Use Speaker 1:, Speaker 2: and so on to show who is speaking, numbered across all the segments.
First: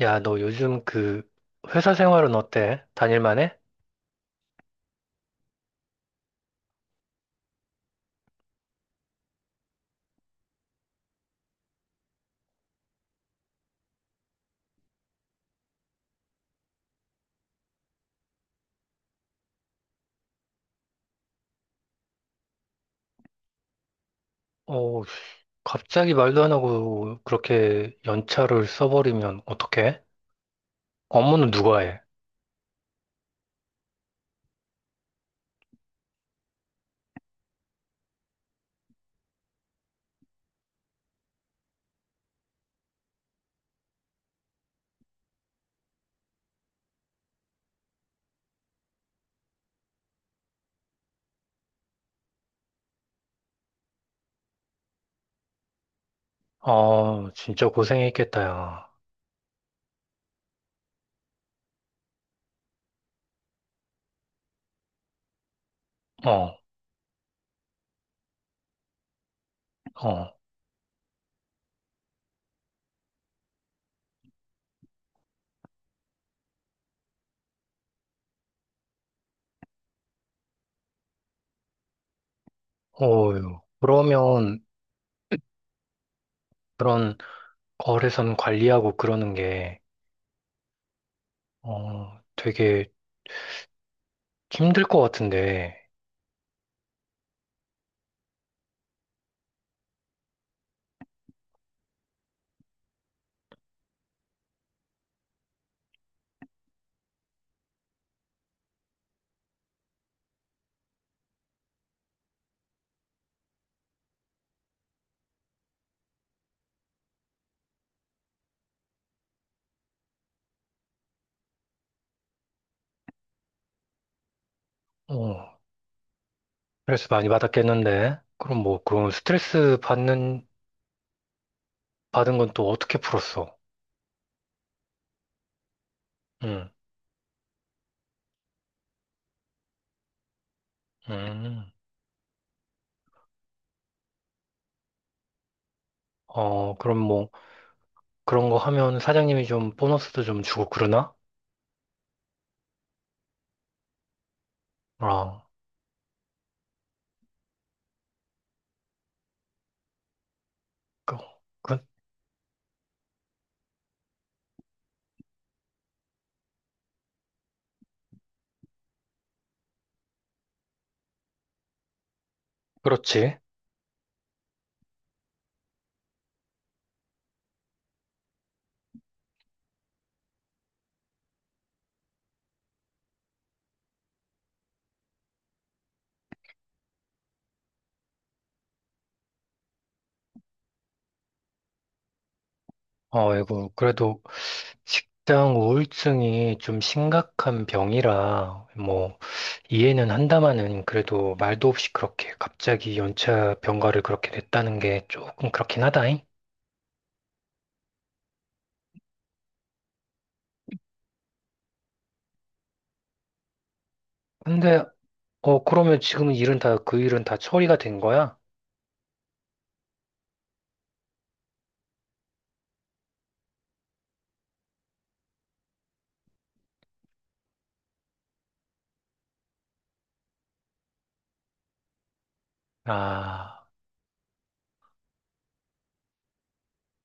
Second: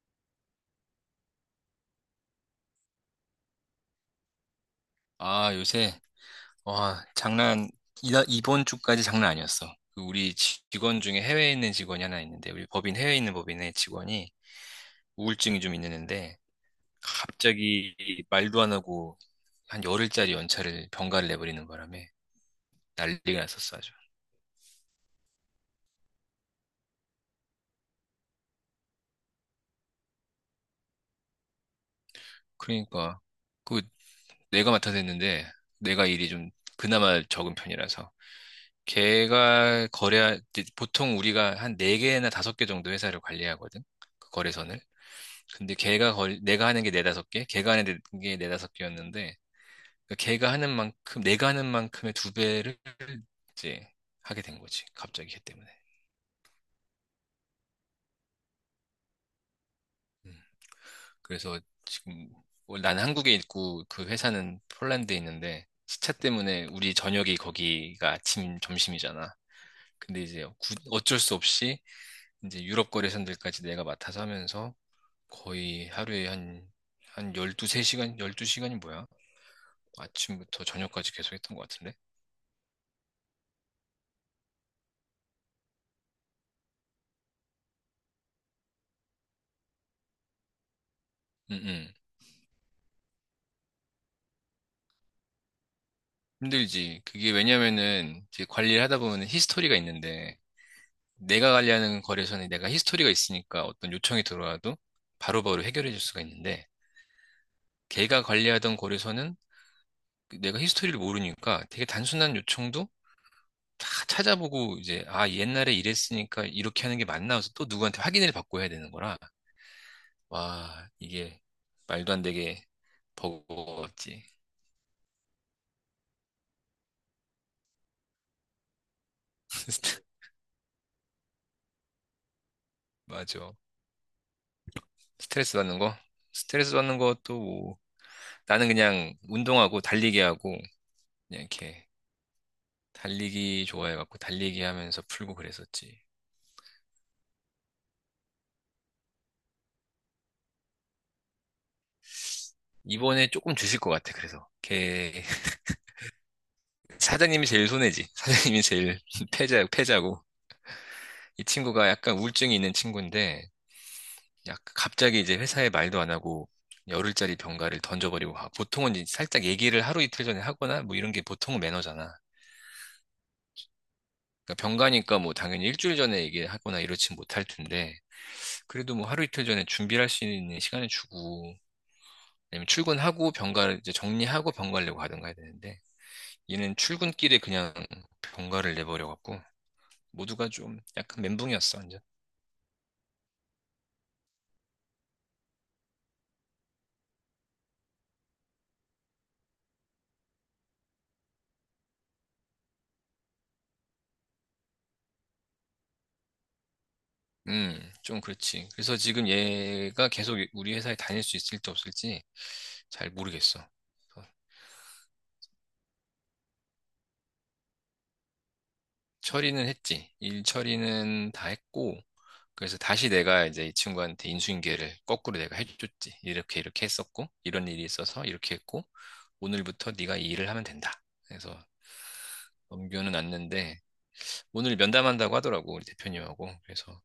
Speaker 1: 야, 너 요즘 그 회사 생활은 어때? 다닐만해?
Speaker 2: 아, 요새, 와, 장난, 이번 주까지 장난 아니었어. 그 우리 직원 중에 해외에 있는 직원이 하나 있는데, 우리 법인, 해외에 있는 법인의 직원이 우울증이 좀 있는데, 갑자기 말도 안 하고 한 열흘짜리 연차를 병가를 내버리는 바람에 난리가 났었어, 아주.
Speaker 1: 어, 갑자기 말도 안 하고 그렇게 연차를 써버리면 어떡해? 업무는 누가 해?
Speaker 2: 그러니까, 그 내가 맡아서 했는데, 내가 일이 좀 그나마 적은 편이라서, 걔가 거래, 보통 우리가 한 네개나 다섯 개 정도 회사를 관리하거든? 그 거래선을. 근데 걔가 내가 하는 게 네다섯 개, 걔가 하는 게 네다섯 개였는데, 그 걔가 하는 만큼, 내가 하는 만큼의 두 배를 이제 하게 된 거지. 갑자기 걔 때문에.
Speaker 1: 어, 진짜 고생했겠다, 야.
Speaker 2: 음. 그래서 지금, 나는 한국에 있고 그 회사는 폴란드에 있는데, 시차
Speaker 1: 어,
Speaker 2: 때문에 우리 저녁이 거기가 아침, 점심이잖아. 근데
Speaker 1: 어,
Speaker 2: 이제 어쩔 수 없이 이제 유럽 거래선들까지 내가 맡아서 하면서 거의 하루에 한, 한 12, 3시간, 12시간이 뭐야? 아침부터 저녁까지 계속 했던 것 같은데?
Speaker 1: 어휴. 그러면 그런 거래선 관리하고 그러는 게,
Speaker 2: 음, 음.
Speaker 1: 어, 되게 힘들 것 같은데,
Speaker 2: 힘들지. 그게 왜냐면은 이제 관리를 하다 보면 히스토리가 있는데 내가 관리하는 거래소는 내가 히스토리가 있으니까 어떤 요청이 들어와도 바로바로 해결해 줄 수가 있는데 걔가 관리하던 거래소는 내가 히스토리를 모르니까 되게 단순한 요청도 다 찾아보고 이제 아 옛날에 이랬으니까 이렇게 하는 게 맞나 해서 또 누구한테 확인을 받고 해야 되는 거라 와 이게 말도 안 되게 버거웠지.
Speaker 1: 어, 스트레스 많이 받았겠는데? 그럼 뭐, 그런 스트레스 받은 건 또 어떻게
Speaker 2: 맞아.
Speaker 1: 풀었어?
Speaker 2: 스트레스 받는 거?
Speaker 1: 응,
Speaker 2: 스트레스 받는 것도 뭐 나는 그냥 운동하고 달리기 하고 그냥
Speaker 1: 음.
Speaker 2: 이렇게 달리기 좋아해갖고 달리기 하면서 풀고 그랬었지.
Speaker 1: 어, 그럼 뭐, 그런 거 하면 사장님이 좀 보너스도 좀 주고 그러나?
Speaker 2: 이번에 조금 주실 것 같아. 그래서 걔
Speaker 1: 아,
Speaker 2: 사장님이 제일 손해지. 사장님이 제일 패자 패자고
Speaker 1: 그,
Speaker 2: 이
Speaker 1: 그,
Speaker 2: 친구가 약간 우울증이 있는 친구인데 약 갑자기 이제 회사에 말도 안 하고 열흘짜리 병가를 던져버리고 가. 보통은 이제 살짝 얘기를 하루 이틀 전에 하거나 뭐 이런 게 보통은 매너잖아.
Speaker 1: 그렇지.
Speaker 2: 그러니까 병가니까 뭐 당연히 일주일 전에 얘기하거나 이러진 못할 텐데 그래도 뭐 하루 이틀 전에 준비할 수 있는 시간을 주고 아니면 출근하고 병가를 이제 정리하고 병가려고 하든가 해야 되는데 얘는 출근길에 그냥 병가를 내버려갖고 모두가 좀 약간 멘붕이었어 완전.
Speaker 1: 어, 이거, 그래도 식당 우울증이 좀 심각한 병이라, 뭐, 이해는 한다마는 그래도 말도 없이 그렇게 갑자기 연차 병가를 그렇게 냈다는 게 조금 그렇긴 하다잉.
Speaker 2: 좀 그렇지. 그래서 지금 얘가 계속 우리 회사에 다닐 수 있을지 없을지 잘 모르겠어. 그래서
Speaker 1: 근데, 어, 그러면 지금 그 일은 다 처리가 된 거야?
Speaker 2: 처리는 했지. 일 처리는 다 했고, 그래서 다시 내가 이제 이 친구한테 인수인계를 거꾸로 내가 해줬지. 이렇게 이렇게 했었고, 이런 일이 있어서 이렇게 했고, 오늘부터 네가 이 일을 하면 된다. 그래서 넘겨는
Speaker 1: 아,
Speaker 2: 놨는데, 오늘 면담한다고 하더라고, 우리 대표님하고. 그래서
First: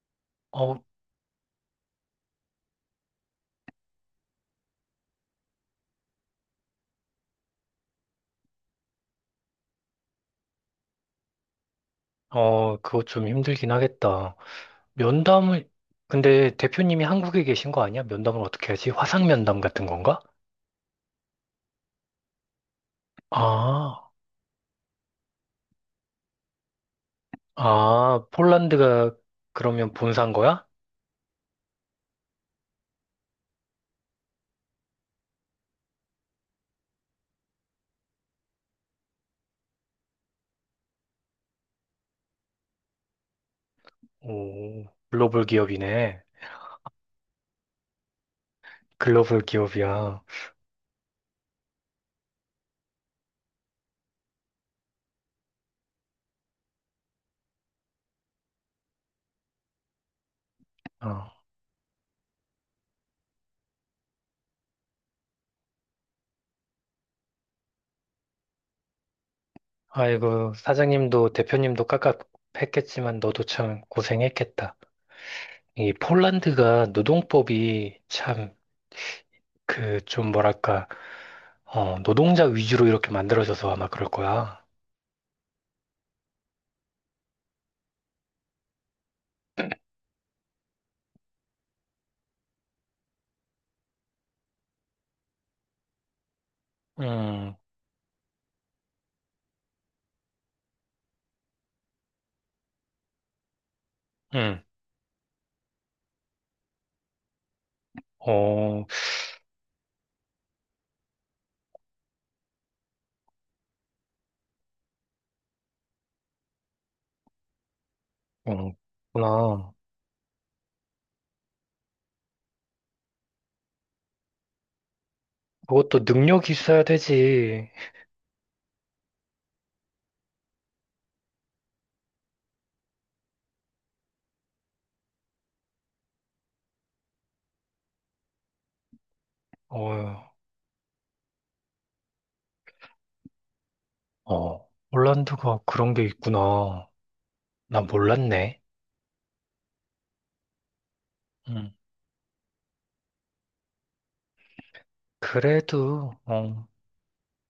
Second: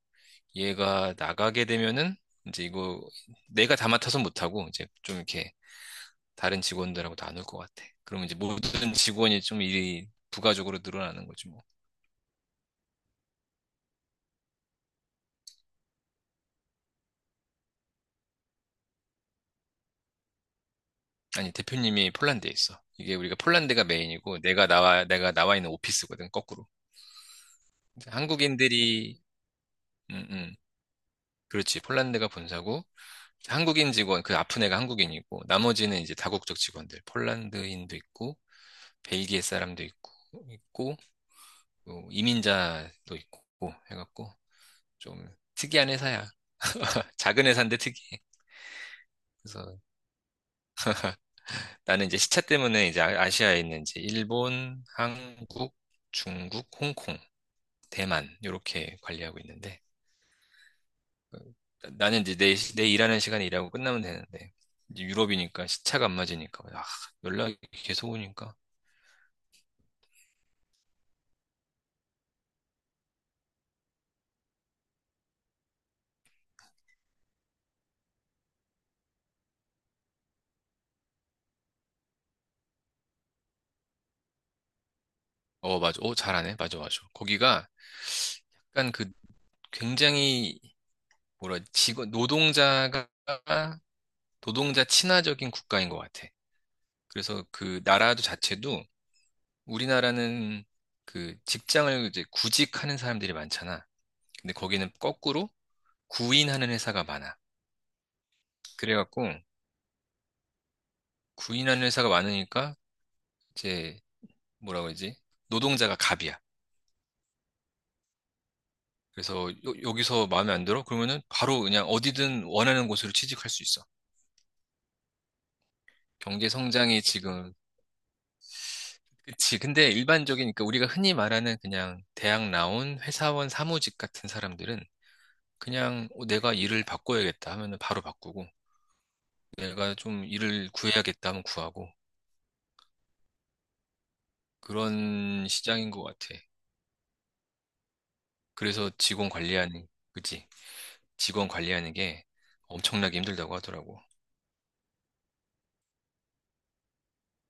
Speaker 1: 어,
Speaker 2: 얘가 나가게 되면은 이제 이거 내가 다 맡아서 못하고 이제 좀 이렇게 다른 직원들하고 나눌 것 같아. 그러면 이제 모든 직원이 좀 일이 부가적으로 늘어나는 거지 뭐.
Speaker 1: 어, 그거 좀 힘들긴 하겠다. 면담을, 근데 대표님이 한국에 계신 거 아니야? 면담을 어떻게 하지? 화상 면담 같은 건가?
Speaker 2: 아니, 대표님이 폴란드에 있어. 이게 우리가 폴란드가
Speaker 1: 아,
Speaker 2: 메인이고 내가 나와, 내가 나와 있는 오피스거든, 거꾸로.
Speaker 1: 아, 폴란드가
Speaker 2: 한국인들이,
Speaker 1: 그러면
Speaker 2: 음,
Speaker 1: 본사인
Speaker 2: 음,
Speaker 1: 거야?
Speaker 2: 그렇지. 폴란드가 본사고 한국인 직원, 그 아픈 애가 한국인이고 나머지는 이제 다국적 직원들, 폴란드인도 있고 벨기에 사람도 있고, 있고, 뭐 이민자도 있고, 해갖고,
Speaker 1: 오,
Speaker 2: 좀
Speaker 1: 글로벌
Speaker 2: 특이한
Speaker 1: 기업이네.
Speaker 2: 회사야. 작은 회사인데 특이해.
Speaker 1: 글로벌
Speaker 2: 그래서
Speaker 1: 기업이야.
Speaker 2: 나는 이제 시차 때문에 이제 아시아에 있는 이제 일본, 한국, 중국, 홍콩, 대만, 요렇게 관리하고 있는데,
Speaker 1: 어.
Speaker 2: 어, 나는 이제 내, 내 일하는 시간에 일하고 끝나면 되는데, 이제 유럽이니까 시차가 안 맞으니까, 아, 연락이 계속 오니까,
Speaker 1: 아이고, 사장님도 대표님도 깝깝했겠지만 너도 참 고생했겠다. 이 폴란드가 노동법이 참 그 좀 뭐랄까, 어, 노동자 위주로 이렇게 만들어져서 아마 그럴 거야.
Speaker 2: 어, 맞아. 어, 잘하네. 맞아, 맞아. 거기가 약간 그 굉장히 뭐라 직원 노동자가 노동자 친화적인 국가인 것 같아. 그래서
Speaker 1: 음,
Speaker 2: 그 나라도 자체도 우리나라는 그 직장을 이제 구직하는 사람들이 많잖아. 근데
Speaker 1: 음.
Speaker 2: 거기는 거꾸로 구인하는 회사가 많아.
Speaker 1: 어,
Speaker 2: 그래갖고 구인하는 회사가 많으니까 이제 뭐라 그러지? 노동자가 갑이야.
Speaker 1: 어,
Speaker 2: 그래서
Speaker 1: 그렇구나.
Speaker 2: 여, 기서 마음에 안 들어? 그러면은 바로 그냥 어디든 원하는 곳으로 취직할 수 있어.
Speaker 1: 그것도
Speaker 2: 경제
Speaker 1: 능력이 있어야
Speaker 2: 성장이 지금
Speaker 1: 되지.
Speaker 2: 그치. 근데 일반적인, 그러니까 우리가 흔히 말하는 그냥 대학 나온 회사원 사무직 같은 사람들은 그냥 어, 내가 일을 바꿔야겠다 하면은 바로 바꾸고, 내가 좀
Speaker 1: 어,
Speaker 2: 일을 구해야겠다 하면 구하고,
Speaker 1: 어,
Speaker 2: 그런
Speaker 1: 홀란드가
Speaker 2: 시장인
Speaker 1: 그런 게
Speaker 2: 것 같아.
Speaker 1: 있구나. 나 몰랐네.
Speaker 2: 그래서 직원 관리하는, 그치. 직원
Speaker 1: 음.
Speaker 2: 관리하는 게 엄청나게 힘들다고 하더라고.
Speaker 1: 그래도, 어,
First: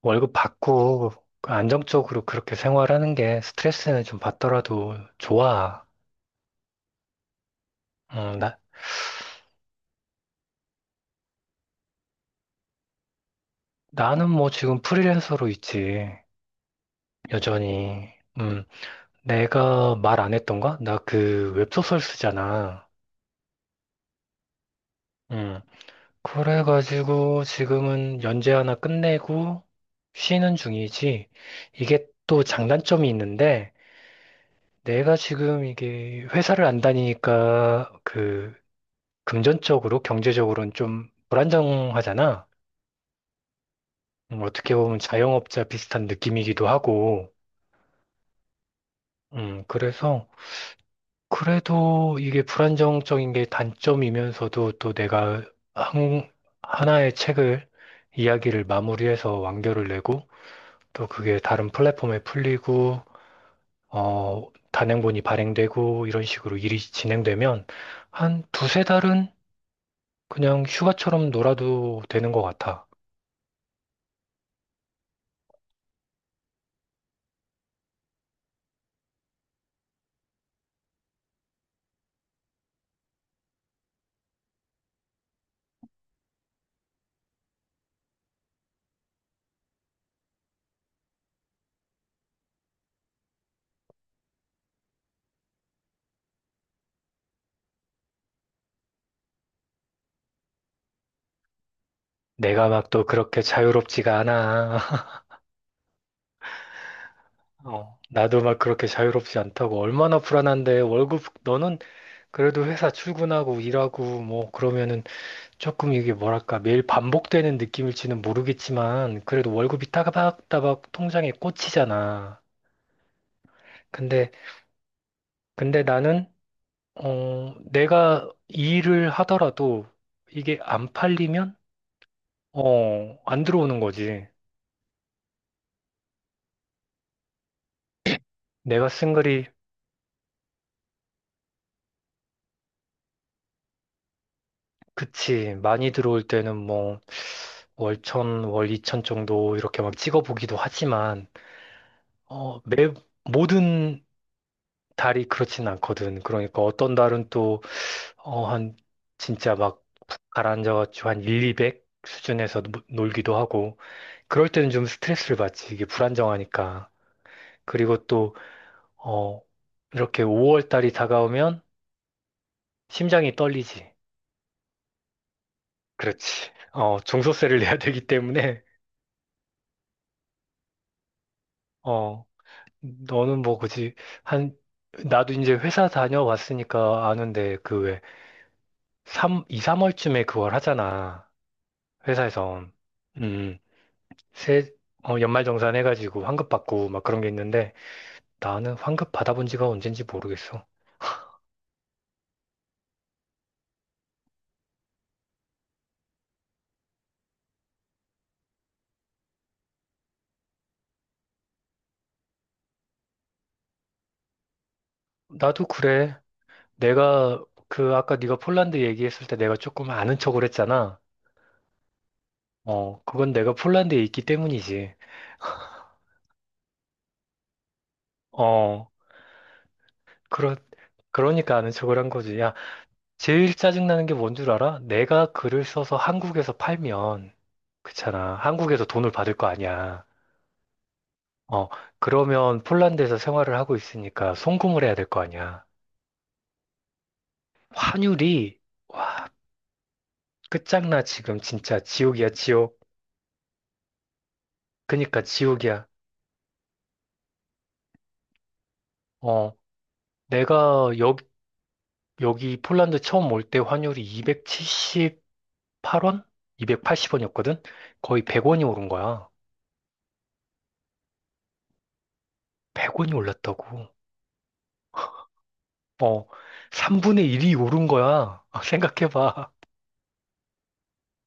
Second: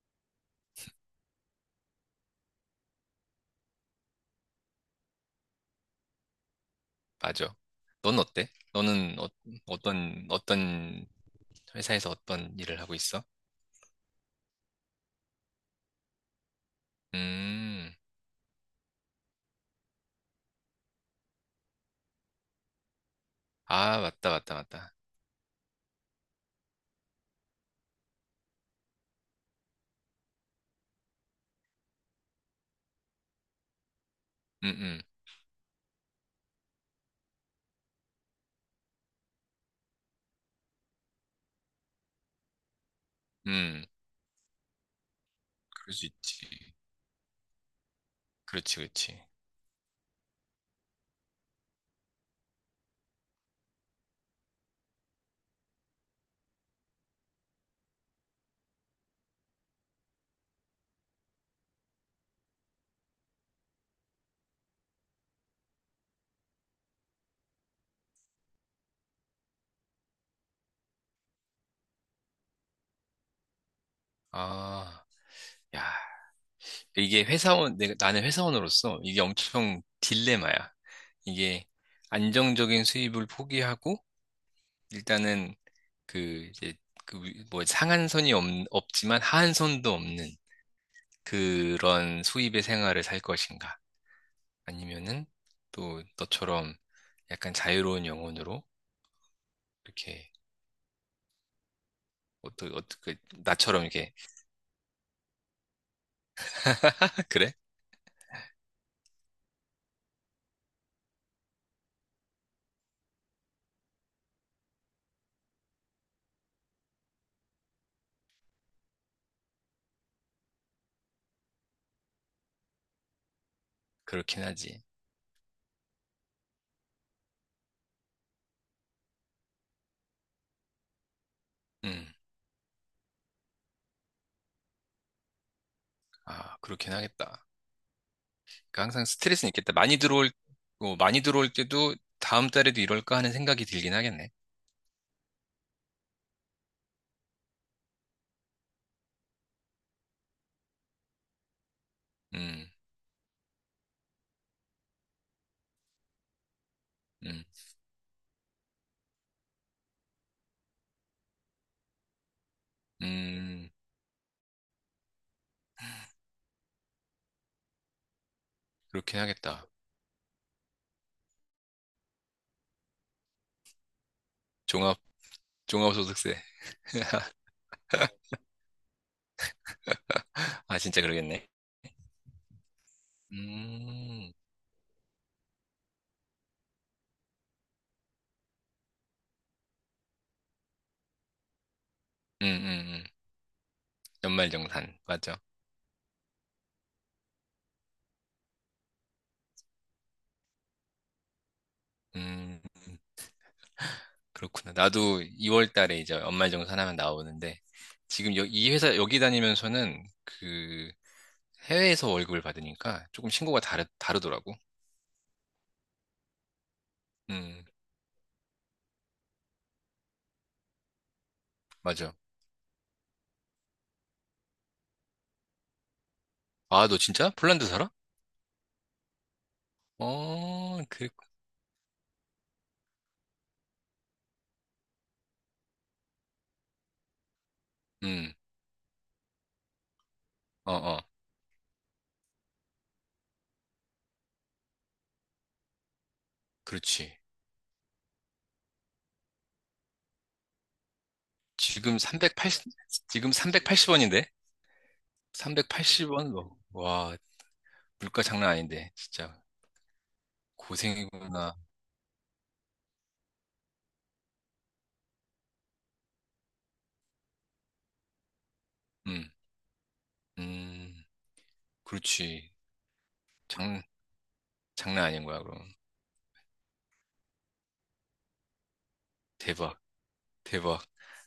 Speaker 1: 월급 받고 그 안정적으로 그렇게 생활하는 게 스트레스는 좀 받더라도 좋아.
Speaker 2: 맞아. 넌
Speaker 1: 음,
Speaker 2: 어때?
Speaker 1: 나,
Speaker 2: 너는 어, 어떤, 어떤 회사에서 어떤 일을 하고 있어?
Speaker 1: 나는 뭐 지금 프리랜서로 있지.
Speaker 2: 음,
Speaker 1: 여전히. 음, 내가 말 안 했던가? 나 그 웹소설 쓰잖아.
Speaker 2: 아, 맞다, 맞다, 맞다.
Speaker 1: 음. 그래가지고 지금은 연재 하나 끝내고 쉬는 중이지. 이게 또 장단점이 있는데
Speaker 2: 음, 음,
Speaker 1: 내가 지금 이게 회사를 안 다니니까 그 금전적으로 경제적으로는 좀 불안정하잖아.
Speaker 2: 음.
Speaker 1: 어떻게 보면 자영업자
Speaker 2: 그럴
Speaker 1: 비슷한
Speaker 2: 수 있지.
Speaker 1: 느낌이기도 하고.
Speaker 2: 그렇지, 그렇지.
Speaker 1: 그래서 그래도 이게 불안정적인 게 단점이면서도 또 내가 한, 하나의 책을 이야기를 마무리해서 완결을 내고 또 그게 다른 플랫폼에 풀리고, 어, 단행본이 발행되고, 이런 식으로 일이 진행되면 한 두세 달은 그냥 휴가처럼 놀아도 되는 것 같아.
Speaker 2: 아, 야, 이게 회사원, 내가, 나는 회사원으로서 이게 엄청 딜레마야. 이게 안정적인 수입을 포기하고, 일단은 그, 이제, 그, 뭐, 상한선이 없, 없지만 하한선도 없는 그런 수입의 생활을 살 것인가. 아니면은 또 너처럼 약간 자유로운 영혼으로 이렇게,
Speaker 1: 내가
Speaker 2: 어떻게,
Speaker 1: 막 또
Speaker 2: 어떻게,
Speaker 1: 그렇게
Speaker 2: 나처럼 이렇게,
Speaker 1: 자유롭지가 않아.
Speaker 2: 그래?
Speaker 1: 어, 나도 막 그렇게 자유롭지 않다고. 얼마나 불안한데, 월급, 너는 그래도 회사 출근하고 일하고 뭐 그러면은 조금 이게 뭐랄까, 매일 반복되는 느낌일지는 모르겠지만, 그래도 월급이 따박따박 통장에 꽂히잖아. 근데
Speaker 2: 그렇긴 하지.
Speaker 1: 나는 어, 내가 이 일을 하더라도 이게 안 팔리면,
Speaker 2: 음,
Speaker 1: 어, 안 들어오는 거지.
Speaker 2: 아, 그렇긴 하겠다. 그러니까
Speaker 1: 내가
Speaker 2: 항상
Speaker 1: 쓴 글이,
Speaker 2: 스트레스는 있겠다. 많이 들어올, 어, 많이 들어올 때도 다음 달에도 이럴까 하는 생각이 들긴 하겠네.
Speaker 1: 그치, 많이 들어올 때는 뭐, 월천, 월이천 정도 이렇게 막 찍어보기도 하지만, 어,
Speaker 2: 음,
Speaker 1: 모든 달이 그렇진 않거든. 그러니까 어떤 달은
Speaker 2: 음,
Speaker 1: 또, 어, 한, 진짜 막 푹 가라앉아가지고 한 1, 200 수준에서 놀기도
Speaker 2: 음,
Speaker 1: 하고, 그럴 때는 좀 스트레스를 받지. 이게 불안정하니까. 그리고 또,
Speaker 2: 그렇긴
Speaker 1: 어,
Speaker 2: 하겠다.
Speaker 1: 이렇게 5월 달이 다가오면 심장이 떨리지.
Speaker 2: 종합, 종합소득세.
Speaker 1: 그렇지. 어, 종소세를 내야 되기 때문에,
Speaker 2: 아, 진짜 그러겠네.
Speaker 1: 어, 너는 뭐 굳이
Speaker 2: 음,
Speaker 1: 한, 나도 이제 회사 다녀왔으니까 아는데 그 왜, 삼 2, 3월쯤에 그걸 하잖아.
Speaker 2: 음,
Speaker 1: 회사에서.
Speaker 2: 음, 음.
Speaker 1: 음, 세,
Speaker 2: 연말정산.
Speaker 1: 어,
Speaker 2: 맞아.
Speaker 1: 연말정산 해가지고 환급 받고 막 그런 게 있는데 나는 환급 받아본 지가 언젠지 모르겠어.
Speaker 2: 음, 그렇구나. 나도 2월 달에 이제 연말정산 하면 나오는데, 지금 여, 이 회사, 여기 다니면서는 그 해외에서 월급을 받으니까 조금 신고가 다르더라고.
Speaker 1: 나도 그래. 내가
Speaker 2: 음,
Speaker 1: 그 아까 네가 폴란드 얘기했을 때 내가 조금 아는 척을 했잖아.
Speaker 2: 맞아.
Speaker 1: 어, 그건 내가 폴란드에 있기 때문이지.
Speaker 2: 아, 너 진짜? 폴란드 살아?
Speaker 1: 어, 그러,
Speaker 2: 어, 그,
Speaker 1: 그러니까 아는 척을 한 거지. 야, 제일 짜증나는 게 뭔 줄 알아? 내가 글을 써서 한국에서 팔면,
Speaker 2: 음,
Speaker 1: 그렇잖아. 한국에서 돈을 받을 거 아니야.
Speaker 2: 어, 어,
Speaker 1: 어, 그러면 폴란드에서 생활을 하고 있으니까 송금을 해야 될 거 아니야.
Speaker 2: 그렇지.
Speaker 1: 환율이, 와, 끝장나, 지금. 진짜
Speaker 2: 지금
Speaker 1: 지옥이야,
Speaker 2: 380,
Speaker 1: 지옥.
Speaker 2: 지금 삼백팔십 원인데?
Speaker 1: 그니까 지옥이야.
Speaker 2: 삼백팔십 원인데 380원? 뭐, 와, 물가 장난 아닌데. 진짜
Speaker 1: 어, 내가
Speaker 2: 고생이구나.
Speaker 1: 여기 폴란드 처음 올 때 환율이 270, 8원? 280원이었거든? 거의 100원이 오른 거야.
Speaker 2: 음, 음, 그렇지.
Speaker 1: 100원이
Speaker 2: 장,
Speaker 1: 올랐다고.
Speaker 2: 장난 아닌 거야, 그럼.
Speaker 1: 어, 3분의 1이 오른 거야. 생각해봐.
Speaker 2: 대박, 대박.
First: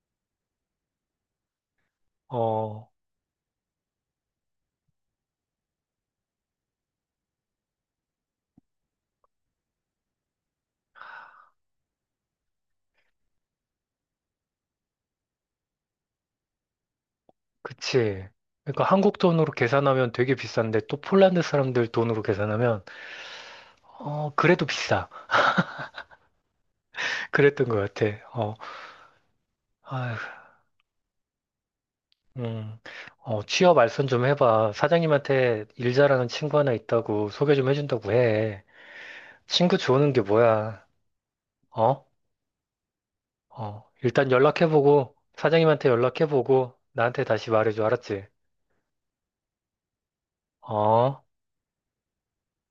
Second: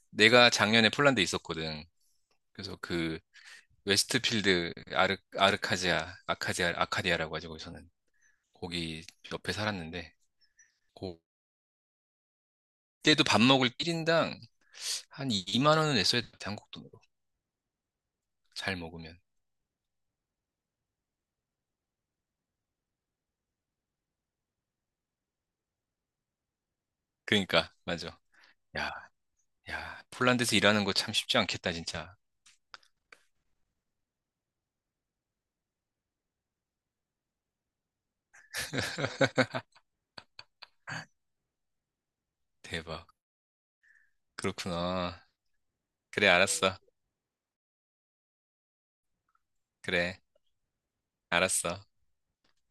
Speaker 2: 내가 작년에 폴란드에 있었거든. 그래서
Speaker 1: 어,
Speaker 2: 그, 웨스트필드 아르카지아, 아카디아, 아카디아라고 하죠, 거기서는. 거기 옆에 살았는데. 그때도 밥 먹을 1인당 한 2만 원은 냈어야 돼, 한국 돈.
Speaker 1: 그치.
Speaker 2: 잘
Speaker 1: 그러니까 한국
Speaker 2: 먹으면.
Speaker 1: 돈으로 계산하면 되게 비싼데 또 폴란드 사람들 돈으로 계산하면 어, 그래도 비싸. 그랬던
Speaker 2: 그러니까
Speaker 1: 것 같아.
Speaker 2: 맞아.
Speaker 1: 어,
Speaker 2: 야, 야,
Speaker 1: 아휴,
Speaker 2: 폴란드에서 일하는 거 참 쉽지 않겠다, 진짜.
Speaker 1: 음, 어, 취업 알선 좀 해봐. 사장님한테 일 잘하는 친구 하나 있다고 소개 좀 해준다고 해. 친구 좋은 게 뭐야? 어?
Speaker 2: 대박.
Speaker 1: 어, 일단 연락해보고,
Speaker 2: 그렇구나.
Speaker 1: 사장님한테
Speaker 2: 그래,
Speaker 1: 연락해보고,
Speaker 2: 알았어.
Speaker 1: 나한테 다시 말해줘, 알았지?
Speaker 2: 그래,
Speaker 1: 어?
Speaker 2: 알았어.